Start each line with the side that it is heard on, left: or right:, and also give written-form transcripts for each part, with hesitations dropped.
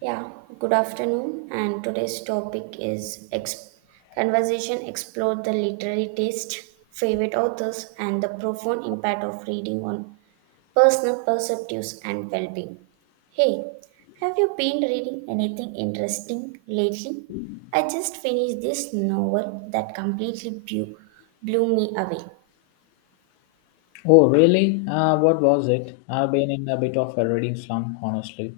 right: Yeah, good afternoon. And today's topic is conversation explore the literary taste, favorite authors, and the profound impact of reading on personal perspectives and well-being. Hey, have you been reading anything interesting lately? I just finished this novel that completely blew me away.
left: Oh, really? What was it? I've been in a bit of a reading slump, honestly.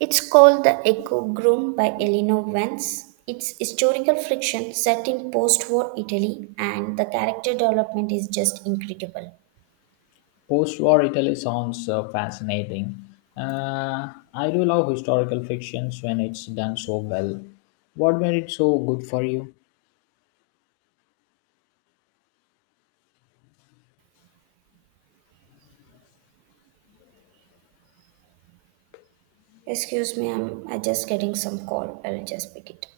right: It's called The Echo Groom by Elinor Vance. It's historical fiction set in post war Italy, and the character development is just incredible.
left: Post war Italy sounds fascinating. I do love historical fictions when it's done so well. What made it so good for you?
right: Excuse me, I'm just getting some call. I'll just pick it.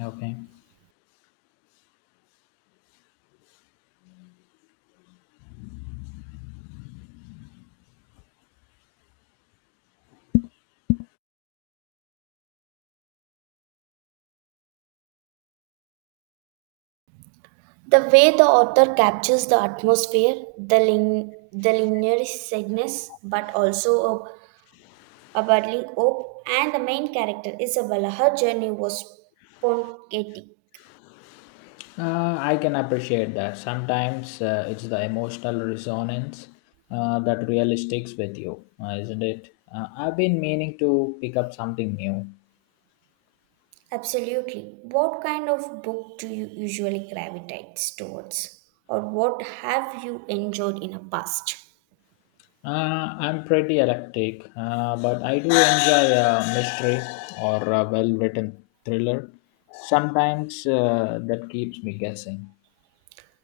left: Okay.
right: The way the author captures the atmosphere, the linear sadness, but also a budding hope, and the main character Isabella, her journey was spontaneous.
left: I can appreciate that. Sometimes it's the emotional resonance that really sticks with you, isn't it? I've been meaning to pick up something new.
right: Absolutely. What kind of book do you usually gravitate towards? Or what have you enjoyed in the past?
left: I'm pretty eclectic, but I do enjoy a mystery or a well written thriller. Sometimes that keeps me guessing.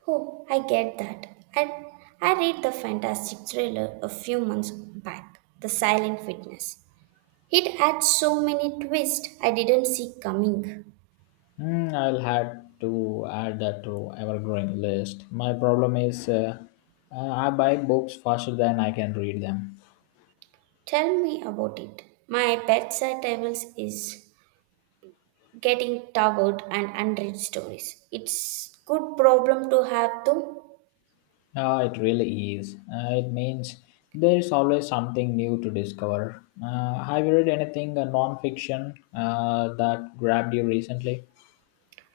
right: Oh, I get that. I, I read the fantastic thriller a few months back, The Silent Witness. It had so many twists I didn't see coming.
left: Hmm, I'll have to add that to ever growing list. My problem is I buy books faster than I can read them.
right: Tell me about it. My bedside tables is getting tired and unread stories. It's good problem to have though.
left: It really is. It means there is always something new to discover. Have you read anything non fiction that grabbed you recently?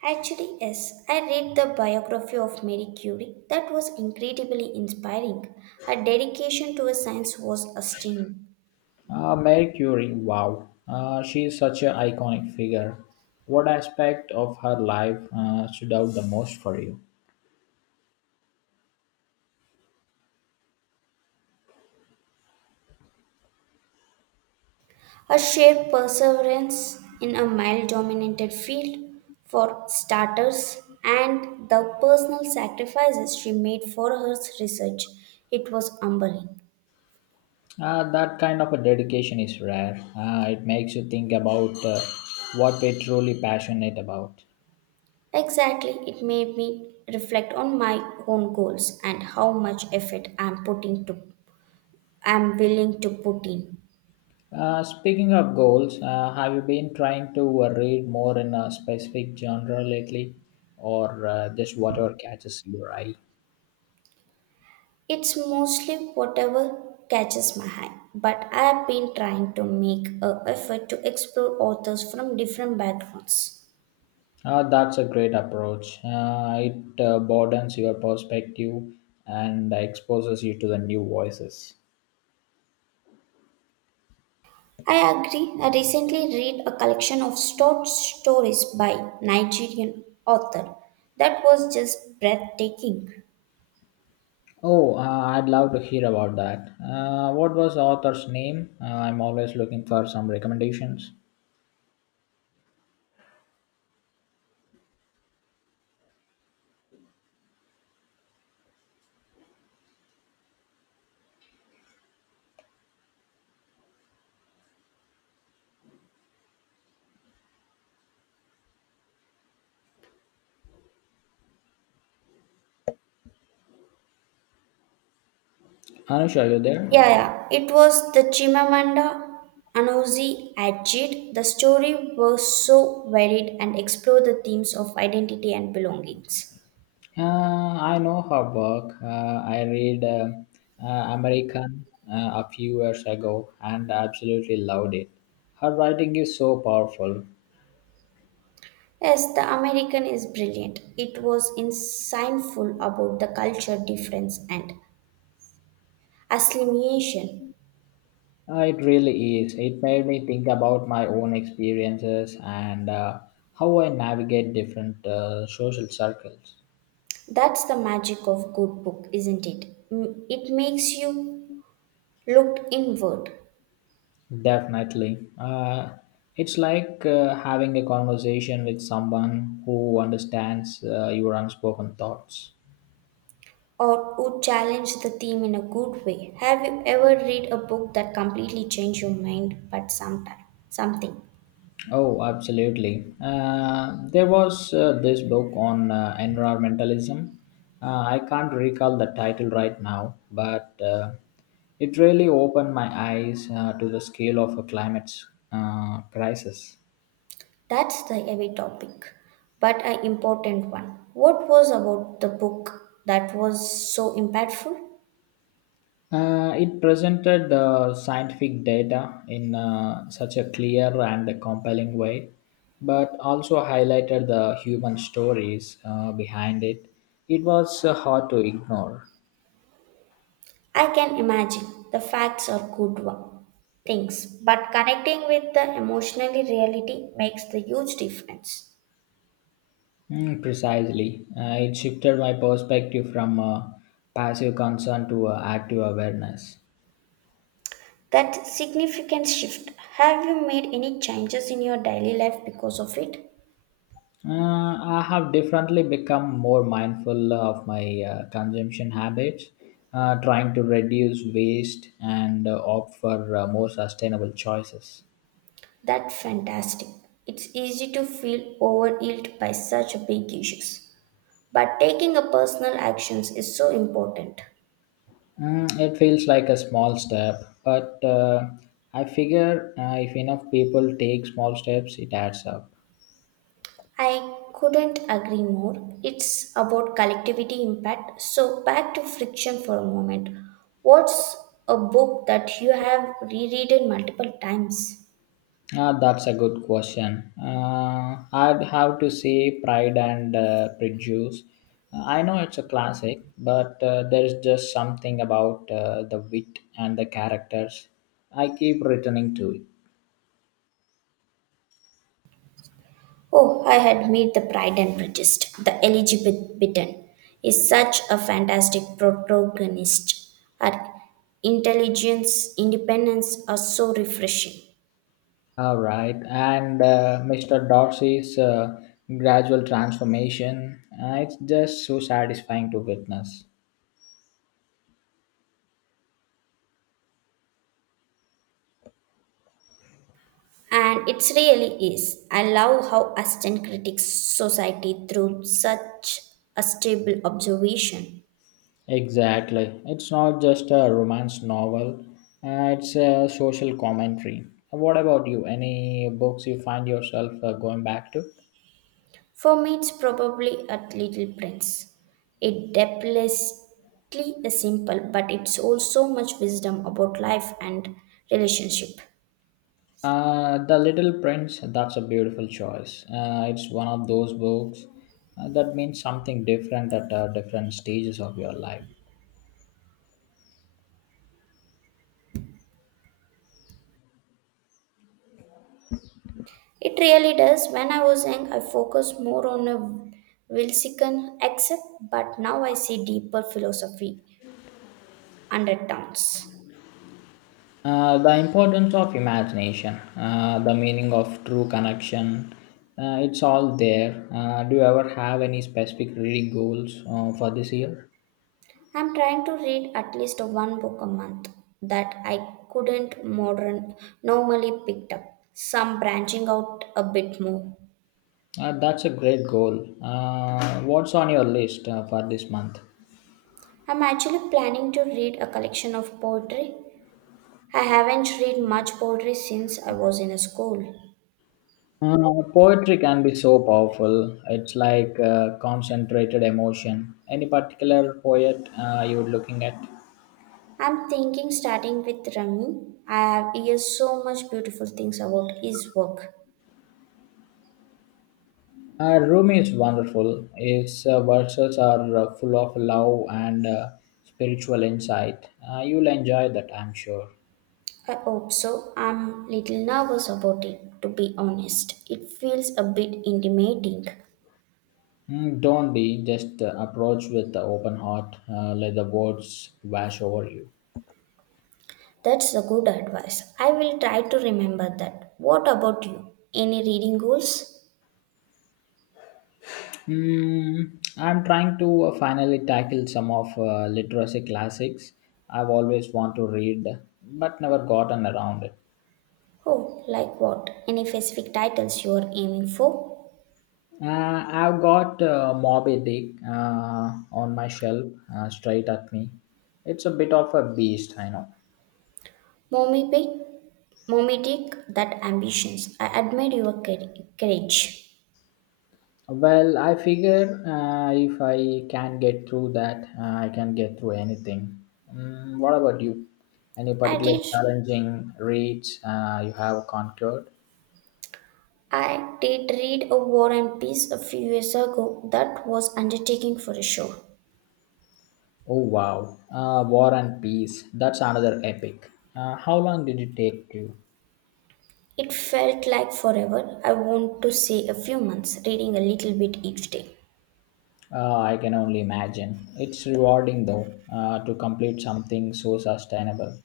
right: Actually, yes, I read the biography of Marie Curie. That was incredibly inspiring. Her dedication to science was stunning.
left: Marie Curie, wow. She is such an iconic figure. What aspect of her life stood out the most for you?
right: Her sheer perseverance in a male dominated field, for starters, and the personal sacrifices she made for her research, it was humbling.
left: That kind of a dedication is rare. It makes you think about what we're truly passionate about.
right: Exactly, it made me reflect on my own goals and how much effort I'm willing to put in.
left: Speaking of goals, have you been trying to read more in a specific genre lately or just whatever catches your eye?
right: It's mostly whatever catches my eye, but I've been trying to make a effort to explore authors from different backgrounds.
left: That's a great approach. It broadens your perspective and exposes you to the new voices.
right: I agree. I recently read a collection of short stories by Nigerian author that was just breathtaking.
left: Oh, I'd love to hear about that. What was the author's name? I'm always looking for some recommendations. Anusha, are you there?
right: Yeah, yeah. It was the Chimamanda Anozi Adichie. The story was so varied and explored the themes of identity and belongings.
left: Uh, I know her work. I read American a few years ago and absolutely loved it. Her writing is so powerful.
right: Yes, the American is brilliant. It was insightful about the culture difference and assimilation.
left: It really is. It made me think about my own experiences and how I navigate different social circles.
right: That's the magic of good book, isn't it? It makes you look inward
left: Definitely. It's like having a conversation with someone who understands your unspoken thoughts.
right: or would challenge the theme in a good way. Have you ever read a book that completely changed your mind but sometime something?
left: Oh, absolutely. There was this book on environmentalism. I can't recall the title right now, but it really opened my eyes to the scale of a climate crisis.
right: That's the heavy topic, but an important one. What was about the book that was so impactful?
left: It presented the scientific data in such a clear and compelling way, but also highlighted the human stories behind it. It was hard to ignore.
right: I can imagine the facts are good one, things, but connecting with the emotional reality makes the huge difference.
left: Mm, precisely. It shifted my perspective from passive concern to active awareness.
right: That significant shift. Have you made any changes in your daily life because of it?
left: I have definitely become more mindful of my consumption habits, trying to reduce waste and opt for more sustainable choices.
right: That's fantastic. It's easy to feel overwhelmed by such big issues, but taking a personal actions is so important.
left: Mm, it feels like a small step, but I figure if enough people take small steps, it adds up.
right: I couldn't agree more. It's about collectivity impact. So, back to friction for a moment. What's a book that you have reread multiple times?
left: Ah, that's a good question. I'd have to say Pride and Prejudice. Ah, I know it's a classic, but there's just something about the wit and the characters. I keep returning to it.
right: Oh, I had made The Pride and Prejudice. The Elizabeth Bitten is such a fantastic protagonist. Her intelligence, independence are so refreshing.
left: All right, and Mr. Darcy's gradual transformation. It's just so satisfying to witness.
right: And it really is. I love how Aston critiques society through such a stable observation.
left: Exactly. It's not just a romance novel, it's a social commentary. What about you? Any books you find yourself going back to?
right: For me, it's probably a little prince. It depthlessly is simple, but it holds so much wisdom about life and relationship.
left: The Little Prince, that's a beautiful choice. It's one of those books that means something different at different stages of your life.
right: It really does. When I was young, I focused more on a Wilsican accept, but now I see deeper philosophy undertones.
left: The importance of imagination, the meaning of true connection, it's all there. Do you ever have any specific reading goals for this year?
right: I'm trying to read at least one book a month that I couldn't modern normally picked up. Some branching out a bit more.
left: That's a great goal. What's on your list for this month?
right: I'm actually planning to read a collection of poetry. I haven't read much poetry since I was in a school.
left: Poetry can be so powerful. It's like concentrated emotion. Any particular poet you're looking at?
right: I'm thinking starting with Rami. I have heard so much beautiful things about his work.
left: Rumi is wonderful. His verses are full of love and spiritual insight. You'll enjoy that, I'm sure.
right: I hope so. I'm little nervous about it to be honest. It feels a bit intimidating.
left: Mm, don't be just approach with the open heart. Let the words wash over you.
right: That's a good advice. I will try to remember that. What about you? Any reading goals?
left: Mm, I'm trying to finally tackle some of literacy classics I've always want to read, but never gotten around it.
right: Oh, like what? Any specific titles you are aiming for?
left: Uh, I've got Moby Dick on my shelf, straight at me. It's a bit of a beast, I know.
right: Mommy Pig? Mommy Dick, that ambitions. I admire your courage.
left: Well, I figure if I can get through that, I can get through anything. Mm, what about you? Any
right: I
left: particular
right: did
left: challenging reads you have conquered?
right: I did read a War and Peace a few years ago that was undertaking for a show.
left: Oh wow, War and Peace. That's another epic. How long did it take you?
right: It felt like forever. I want to say a few months, reading a little bit each day.
left: I can only imagine. It's rewarding though to complete something so sustainable.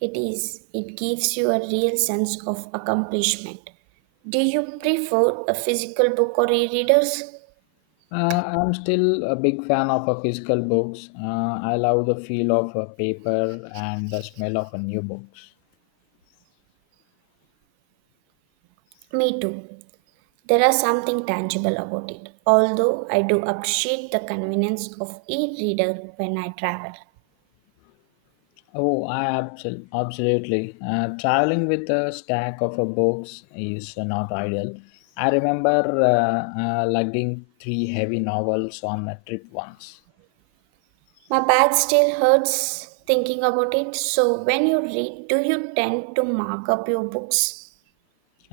right: It is. It gives you a real sense of accomplishment. Do you prefer a physical book or e-readers?
left: I'm still a big fan of physical books. I love the feel of paper and the smell of a new books.
right: Me too. There are something tangible about it. Although I do appreciate the convenience of e-reader when I travel.
left: Oh, absolutely. Traveling with a stack of books is not ideal. I remember lugging three heavy novels on a trip once.
right: My back still hurts thinking about it. So when you read, do you tend to mark up your books?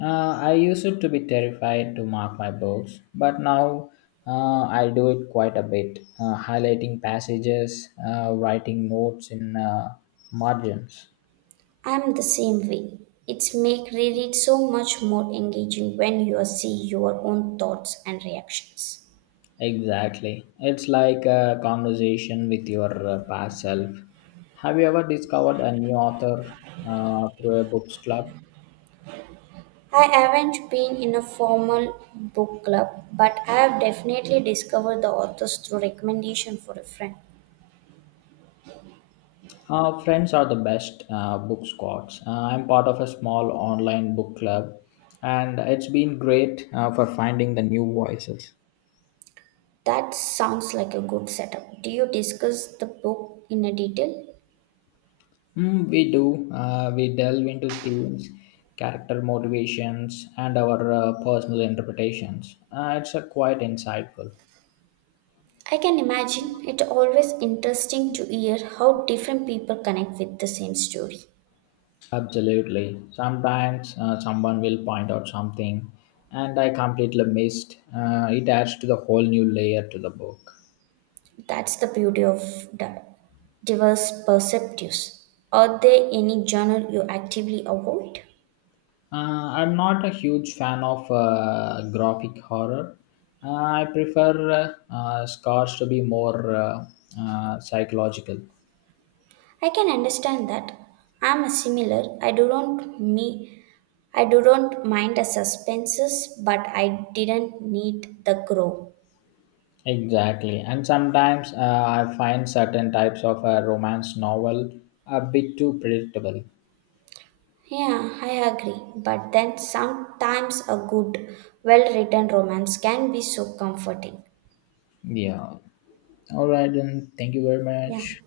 left: I used to be terrified to mark my books, but now I do it quite a bit, highlighting passages, writing notes in margins.
right: I'm the same way. It's make reread so much more engaging when you see your own thoughts and reactions.
left: Exactly. It's like a conversation with your past self. Have you ever discovered a new author through a books club?
right: I haven't been in a formal book club, but I have definitely discovered the authors through recommendation for a friend.
left: Friends are the best book squads. I'm part of a small online book club, and it's been great for finding the new voices.
right: That sounds like a good setup. Do you discuss the book in a detail?
left: Mm, we do. We delve into themes, character motivations, and our personal interpretations. It's a quite insightful.
right: I can imagine it always interesting to hear how different people connect with the same story.
left: Absolutely. Sometimes someone will point out something and I completely missed. It adds to the whole new layer to the book.
right: That's the beauty of diverse perspectives. Are there any genre you actively avoid?
left: Uh, I'm not a huge fan of graphic horror. I prefer scars to be more psychological.
right: I can understand that. I'm a similar. I do not mind the suspenses, but I didn't need the grow.
left: Exactly. And sometimes I find certain types of romance novel a bit too predictable.
right: Yeah, I agree. But then sometimes a good, well written romance can be so comforting.
left: Yeah. All right, then. Thank you very
right: Yeah.
left: much.